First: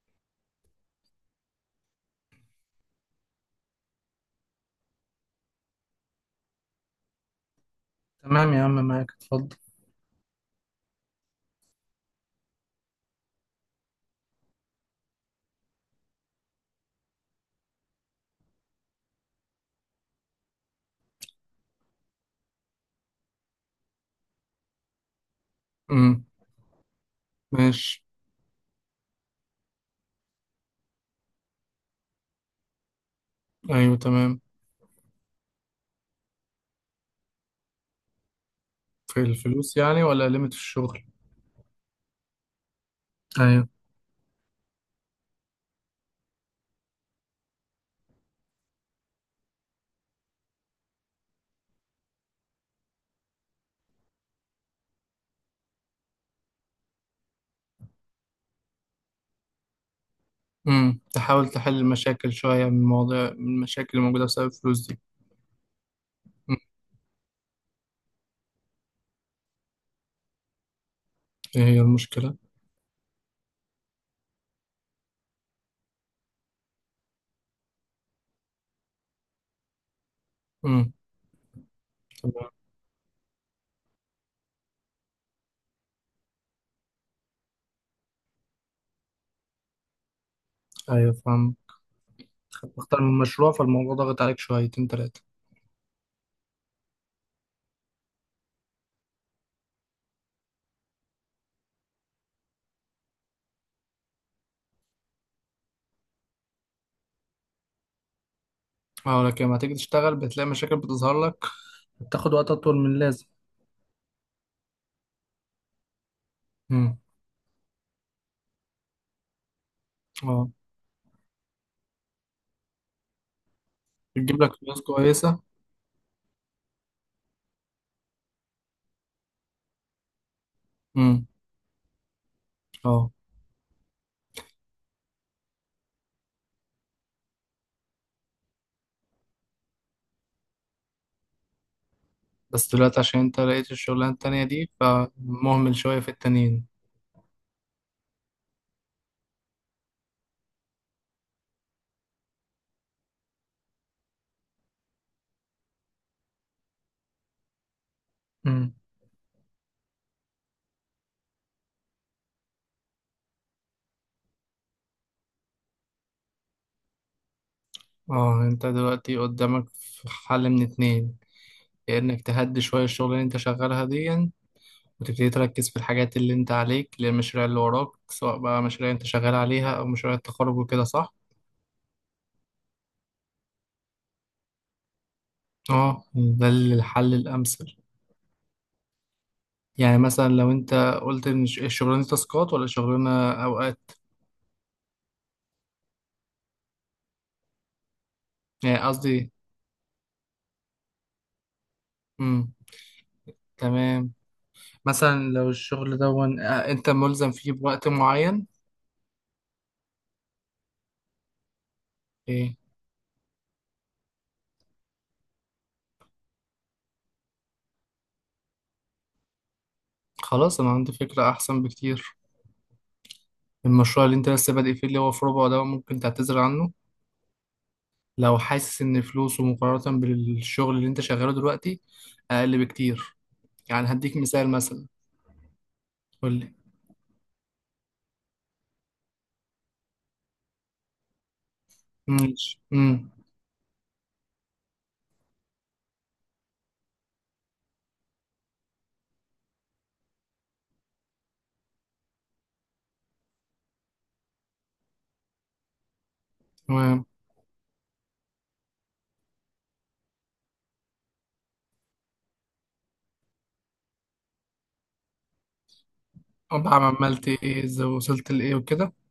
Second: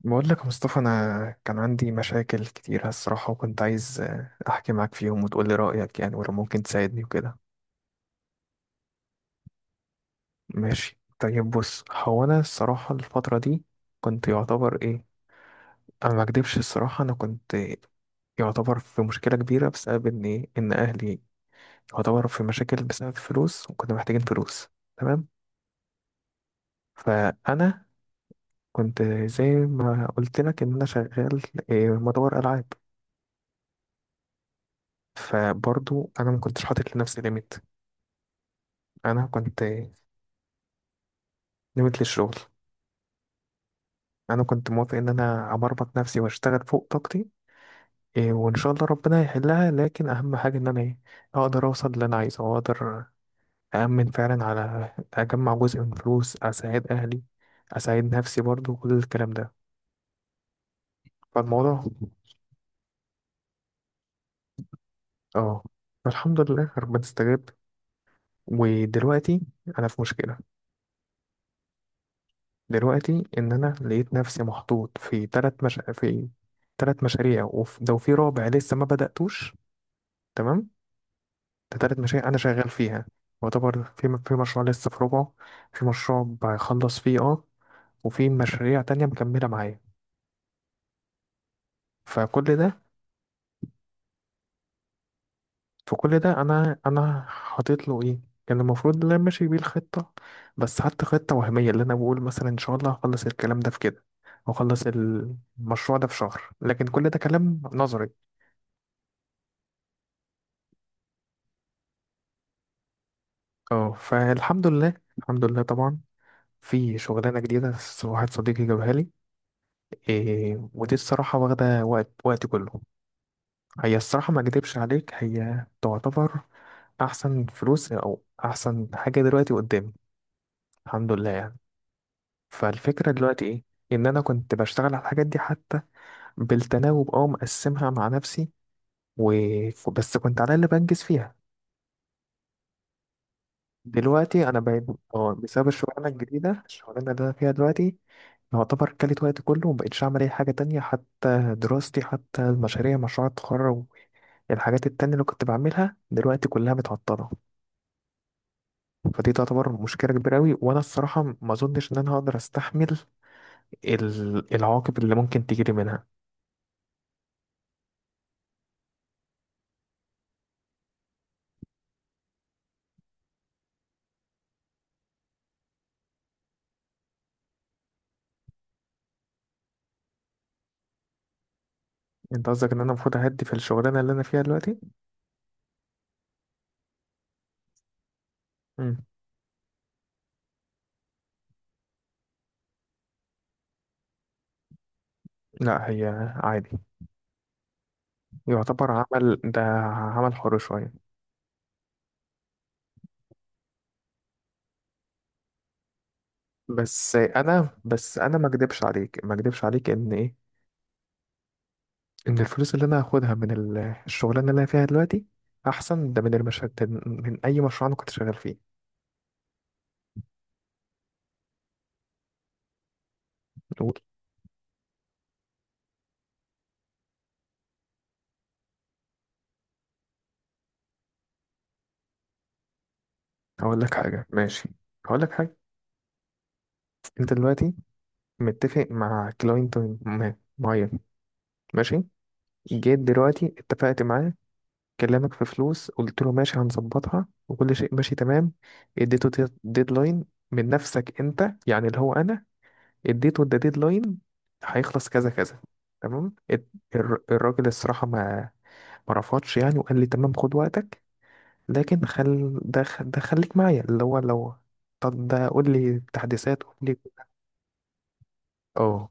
بقول لك يا مصطفى، انا كان عندي مشاكل كتير الصراحه، وكنت عايز احكي معاك فيهم وتقول لي رايك يعني، ولو ممكن تساعدني وكده. تمام يا عم، معاك، اتفضل. ماشي طيب، بص هو انا الصراحه الفتره دي كنت يعتبر ايه، انا ما اكدبش الصراحه، انا كنت يعتبر في مشكله كبيره بسبب ان ان اهلي يعتبر في مشاكل بسبب فلوس، وكنا محتاجين فلوس، تمام. امم. فانا ماشي. كنت زي ما قلت لك ان انا شغال، مطور العاب. ايوه، تمام. فبرضو انا ما كنتش حاطط لنفسي ليميت، في انا كنت الفلوس يعني ولا ليميت في الشغل؟ نمت للشغل، ايوه. انا كنت موافق ان انا ابربط نفسي واشتغل فوق طاقتي، وان شاء الله ربنا يحلها، لكن اهم حاجه ان انا اقدر اوصل اللي انا عايزه، واقدر اامن فعلا على اجمع جزء من فلوس اساعد اهلي، اساعد نفسي برضو كل الكلام ده. امم، تحاول تحل فالموضوع، المشاكل شويه، من المشاكل اللي موجوده بسبب الفلوس دي. اه فالحمد مم. لله ربنا استجاب. ودلوقتي انا في مشكله ايه هي المشكله؟ دلوقتي، ان انا لقيت نفسي محطوط في ثلاث مش... في ثلاث مشاريع، وفي رابع لسه ما بداتوش، تمام. امم. ده تالت مشاريع أنا تمام. شغال فيها، يعتبر في مشروع لسه في ربعه، في مشروع بخلص فيه، وفي مشاريع تانية مكملة معايا. ايوه، فاهم. فكل ده اختار من مشروع، فالموضوع ضاغط عليك شويتين تلاتة. في كل ده أنا حاطط له إيه، كان المفروض إن أنا ماشي بيه الخطة، بس حتى خطة وهمية اللي أنا بقول مثلا إن شاء الله هخلص الكلام ده في كده وأخلص المشروع ده في شهر، لكن كل ده كلام نظري. اه، لكن لما تيجي تشتغل بتلاقي مشاكل بتظهر لك، بتاخد وقت اطول من اللازم. اه فالحمد لله الحمد لله طبعا، في امم. شغلانة جديدة، واحد صديقي جابها لي، اه. ودي الصراحة واخدة وقت وقتي كله. هي الصراحة ما بتجيب لك اكدبش فلوس عليك، كويسه؟ هي تعتبر احسن فلوس او احسن حاجة دلوقتي قدامي، الحمد امم. لله يعني. اه. فالفكرة دلوقتي ايه، ان انا كنت بشتغل على الحاجات دي حتى بالتناوب، مقسمها مع نفسي و... بس كنت على اللي بنجز فيها. بس دلوقتي عشان انت لقيت الشغلانه التانيه دلوقتي انا دي، بقيت، اه بسبب فمهمل شويه الشغلانة في الجديدة، التانيين. الشغلانة اللي انا فيها دلوقتي يعتبر كلت وقت كله، ومبقتش أعمل أي حاجة تانية، حتى دراستي حتى المشاريع مشروع التخرج، الحاجات التانية اللي كنت بعملها دلوقتي كلها متعطلة. فدي تعتبر مشكلة كبيرة أوي، وأنا الصراحة ما أظنش إن أنا هقدر أستحمل العواقب اللي ممكن تجيلي منها. اه، انت دلوقتي قدامك في حل من اتنين: يا انك تهدي شوية الشغل اللي انت شغالها دي، وتبتدي تركز في الحاجات اللي انت عليك للمشاريع اللي وراك، سواء بقى مشاريع انت شغال عليها او مشاريع التخرج وكده، صح؟ أنت قصدك إن أنا المفروض أهدي في الشغلانة اللي أنا فيها دلوقتي؟ اه، ده الحل الامثل. مم. يعني مثلا لو انت قلت ان الشغلانة دي تاسكات ولا شغلانة اوقات. لا، هي عادي، يعني يعتبر قصدي. عمل ده عمل حر شوية. امم. تمام. مثلا لو الشغل ده ون... آه، انت بس ملزم فيه أنا بوقت بس أنا معين. ما أكدبش عليك إن ايه. الفلوس اللي أنا هاخدها من الشغلانة اللي أنا فيها دلوقتي أحسن ده من المشهد من أي مشروع أنا كنت شغال فيه. خلاص، انا عندي فكرة احسن بكتير. قول، المشروع اللي انت لسه بادئ فيه، اللي هو في ربع ده، ممكن تعتذر عنه لو حاسس ان فلوسه مقارنة بالشغل اللي انت شغاله دلوقتي اقل بكتير. هقول يعني لك هديك حاجة مثال ماشي، مثلا. هقول لك حاجة. قول لي. أنت دلوقتي متفق مع كلاينت معين، ماشي، ماشي. امم. جيت دلوقتي اتفقت معاه، كلمك في فلوس، قلت له ماشي هنظبطها وكل شيء ماشي تمام، اديته ديدلاين من نفسك انت، يعني اللي هو انا اديته ده ديدلاين، هيخلص كذا كذا، تمام. تمام. الراجل الصراحة ما رفضش يعني، وقال لي تمام خد وقتك، لكن خل ده خ- ده خليك معايا اللي هو لو، طب ده قول لي تحديثات، طب قول لي، عملت ايه؟ ازاي وصلت لايه وكده؟ اه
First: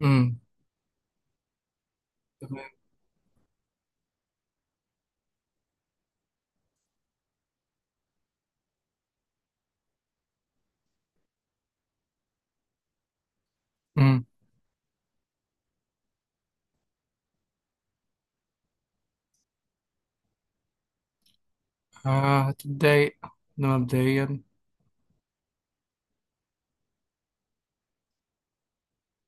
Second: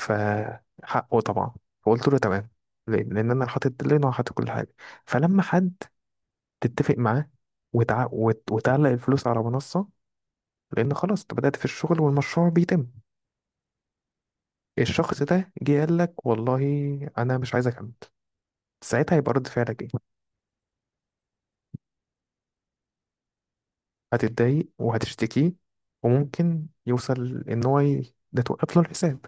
امم. طبعا، فقلت له تمام. تمام. ليه؟ لان انا حاطط ديدلاين وحاطط كل حاجه، فلما حد تتفق معاه وتعلق الفلوس على منصه، لان خلاص انت بدات في الشغل والمشروع بيتم، امم. الشخص ده جه قال لك والله انا مش عايز اكمل، ساعتها هيبقى رد فعلك ايه؟ آه، هتتضايق. ده مبدئيا. هتتضايق وهتشتكيه، وممكن يوصل ان هو ده توقف له الحساب.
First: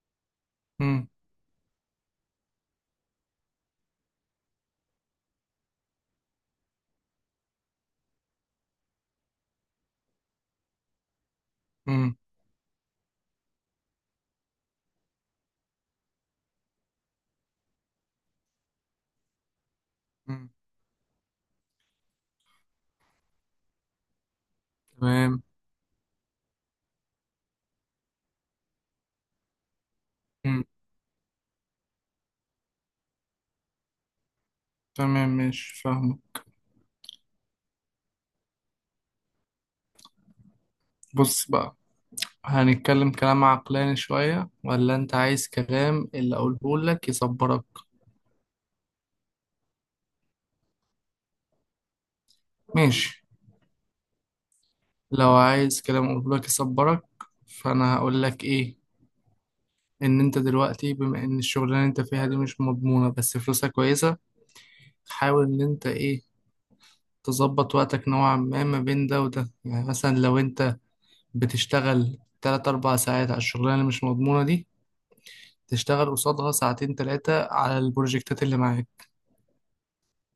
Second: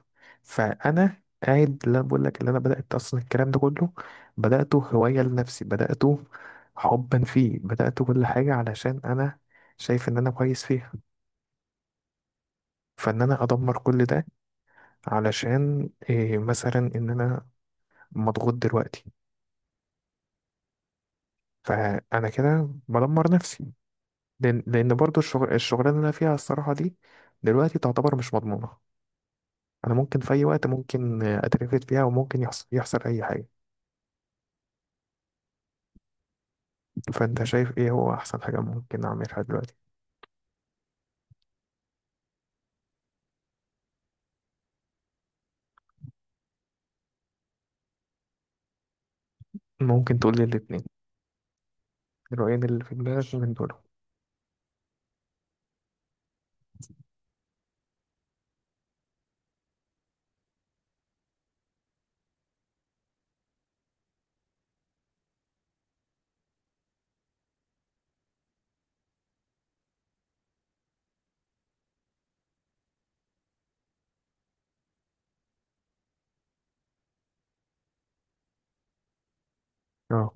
امم. فانا قاعد، لا بقول لك اللي انا بدات اصلا، الكلام ده كله بداته هوايه لنفسي، بداته حبا فيه، بداته كل حاجه علشان انا شايف ان انا كويس فيها، امم. فان انا ادمر كل ده علشان إيه، مثلا ان انا مضغوط دلوقتي، امم. فانا كده بدمر نفسي. لأن برضو تمام. الشغل الشغلانه اللي انا فيها الصراحه دي دلوقتي تعتبر مش مضمونه، انا ممكن في اي امم. وقت ممكن اترفد فيها، وممكن يحصل اي حاجه. تمام، ماشي، فاهمه. فانت شايف ايه هو احسن حاجه ممكن اعملها دلوقتي؟ بص بقى، هنتكلم كلام عقلاني شوية ولا انت عايز كلام اللي اقوله لك يصبرك؟ ممكن تقول لي الاثنين، الرأيين اللي في ماشي. دماغك من دول. لو عايز كلام قلبك يصبرك، فانا هقول لك ايه: ان انت دلوقتي بما ان الشغلانه اللي انت فيها دي مش مضمونه بس فلوسها كويسه، حاول ان انت ايه، تظبط وقتك نوعا ما ما بين ده وده. يعني مثلا لو انت بتشتغل 3 4 ساعات على الشغلانه اللي مش مضمونه دي، تشتغل قصادها ساعتين ثلاثه على البروجكتات اللي معاك. اه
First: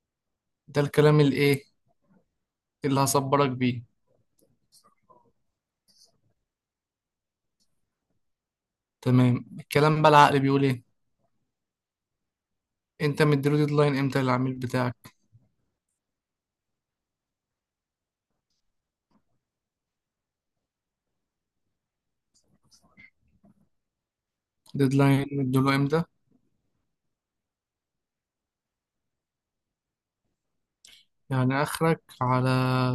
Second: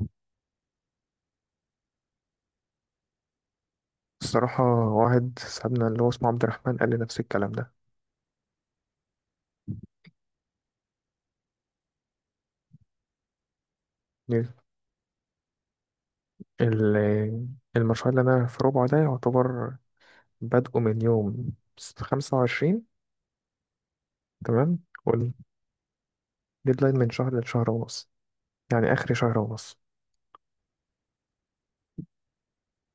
ده الكلام الايه اللي هصبرك بيه. الصراحه واحد صاحبنا اللي هو اسمه عبد الرحمن قال لي نفس الكلام ده. تمام. الكلام بقى العقل بيقول ايه. انت مديله ديدلاين امتى للعميل ليه؟ بتاعك؟ ال- المشروع اللي انا في ربعه ده يعتبر بادئه من يوم 25، تمام، ديدلاين مديله امتى؟ والديدلاين من شهر لشهر ونص، يعني اخر شهر ونص. يعني آخرك على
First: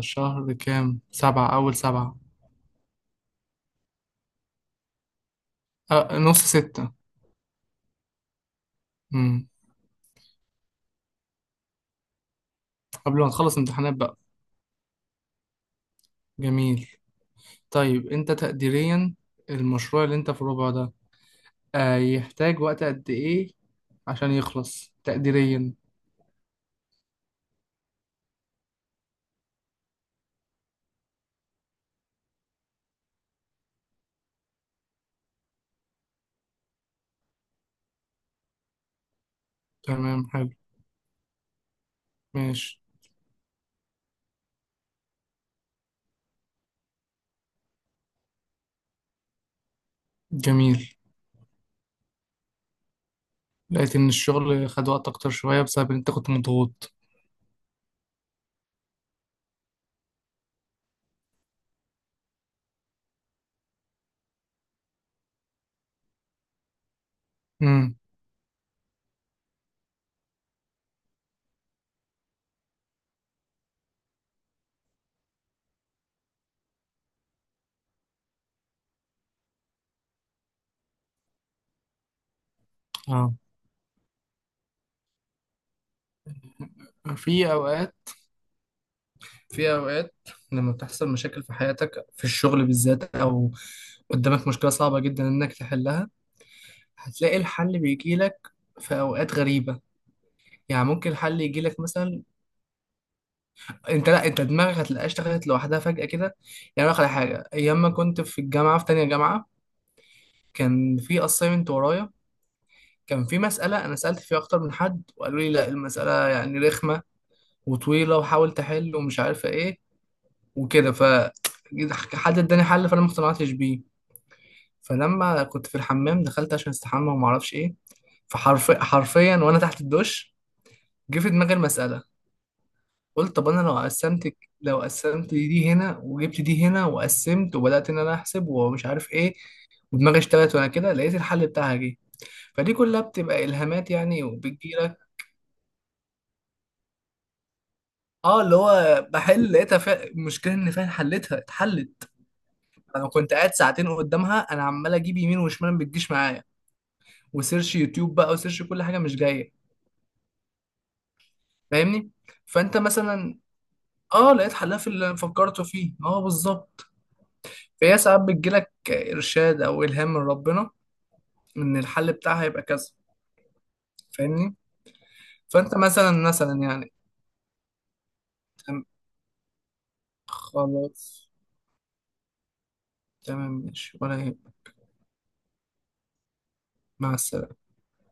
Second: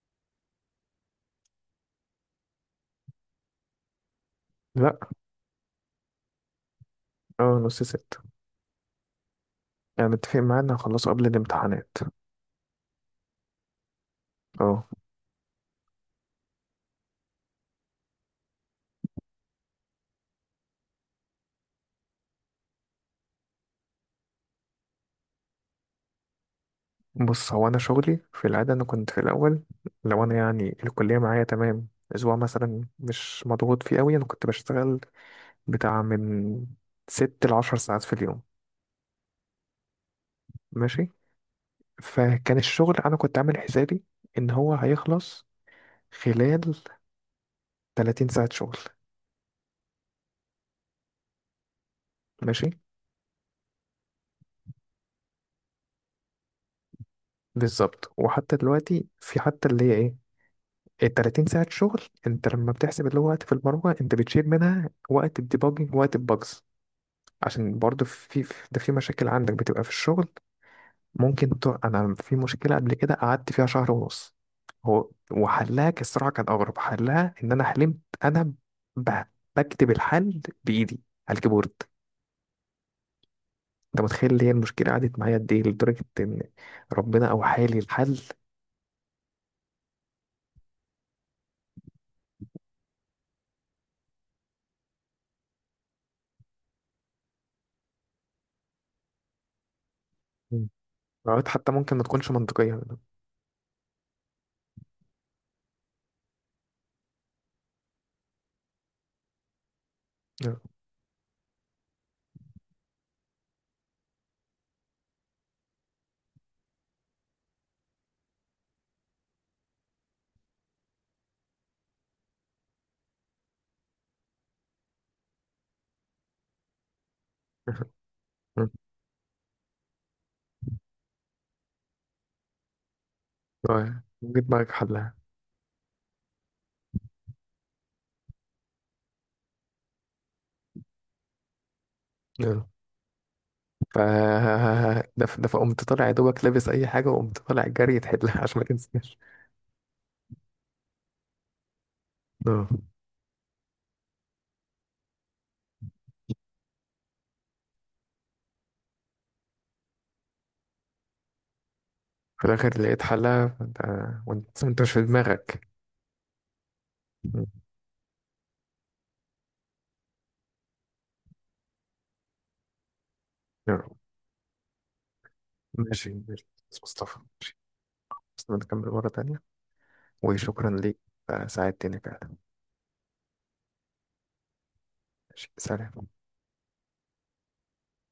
شهر كام، سبعة، أول سبعة؟ لا. أه، نص ستة. اه، نص ست. مم. يعني متفق معاه ان هخلصه قبل الامتحانات. قبل ما تخلص امتحانات بقى. اه، جميل. طيب أنت تقديريا، المشروع اللي أنت في الربع ده يحتاج وقت قد إيه عشان يخلص تقديريا؟ بص هو انا شغلي في العاده، انا كنت في الاول لو انا يعني الكليه معايا تمام، اسبوع مثلا مش مضغوط فيه قوي، انا كنت بشتغل بتاع من 6 لـ 10 ساعات في اليوم. تمام، حلو. ماشي، فكان ماشي. الشغل انا كنت عامل حسابي ان هو هيخلص خلال 30 ساعه شغل. جميل. ماشي، لقيت إن الشغل خد وقت أكتر شوية بسبب إن أنت كنت مضغوط. بالظبط، وحتى دلوقتي في حتى اللي هي ايه، ال 30 ساعه شغل، انت لما بتحسب اللي هو وقت في البرمجه انت بتشيل منها وقت الديباجنج، وقت الباجز، عشان مم. برضه ده في مشاكل عندك بتبقى في الشغل. انا في مشكله قبل كده قعدت فيها شهر ونص، هو وحلها، الصراحه كان اغرب حلها، ان انا حلمت انا ب... بكتب الحل بايدي على الكيبورد. اه. انت متخيل اللي هي المشكله قعدت معايا قد ايه، لدرجه ان ربنا او في حالي أوقات الحل. في أوقات لما بتحصل مشاكل في حياتك، في الشغل بالذات، أو قدامك مشكلة صعبة جدا إنك تحلها، هتلاقي الحل بيجيلك في أوقات غريبة. مم. يعني ممكن الحل قعدت حتى يجيلك ممكن ما مثلا، تكونش منطقيه. أنت دماغك هتلاقيها اشتغلت لوحدها فجأة كده. يعني أقول لك على حاجة، أيام ما كنت في الجامعة في تانية جامعة، كان في أسايمنت ورايا، كان في مسألة أنا سألت فيها أكتر من حد وقالوا لي لأ، المسألة يعني رخمة وطويلة وحاول تحل ومش عارفة إيه وكده، ف حد اداني حل فأنا ما اقتنعتش بيه. فلما كنت في الحمام، دخلت عشان استحمى وما اعرفش ايه، فحرفيا حرفيا وانا تحت الدش جه في دماغي المساله. قلت طب انا جيت معاك لو حلها. قسمت دي هنا وجبت دي هنا وقسمت وبدات ان انا احسب ومش عارف ايه، ودماغي اشتغلت وانا كده لقيت الحل بتاعها جه. فدي كلها بتبقى الهامات ف يعني وبتجيلك. ده فقمت طالع يا دوبك لابس اي حاجه، وقمت طالع جري تحلها اه، اللي عشان ما هو تنساش. بحل لقيتها، المشكله ان فعلا حلتها اتحلت. آه. انا كنت قاعد ساعتين قدامها، انا عمال اجيب يمين وشمال ما بتجيش معايا، وسيرش يوتيوب بقى وسيرش كل حاجه مش جايه. فاهمني؟ في فانت الاخر لقيت مثلا، حلها، فانت اه لقيت وانت حلها وانت في مش في اللي فكرته دماغك. فيه، اه بالظبط. م. فهي ساعات بتجيلك ارشاد او الهام من ربنا ان الحل بتاعها يبقى كذا. يا رب. فاهمني؟ فانت ماشي، مثلا ماشي، مثلا بس يعني. مصطفى ماشي، بس تم- نكمل مره تانية، وشكرا ليك، خلاص. ساعدتني فعلا. تمام ماشي، ولا يهمك. ماشي، سلام. مع السلامه.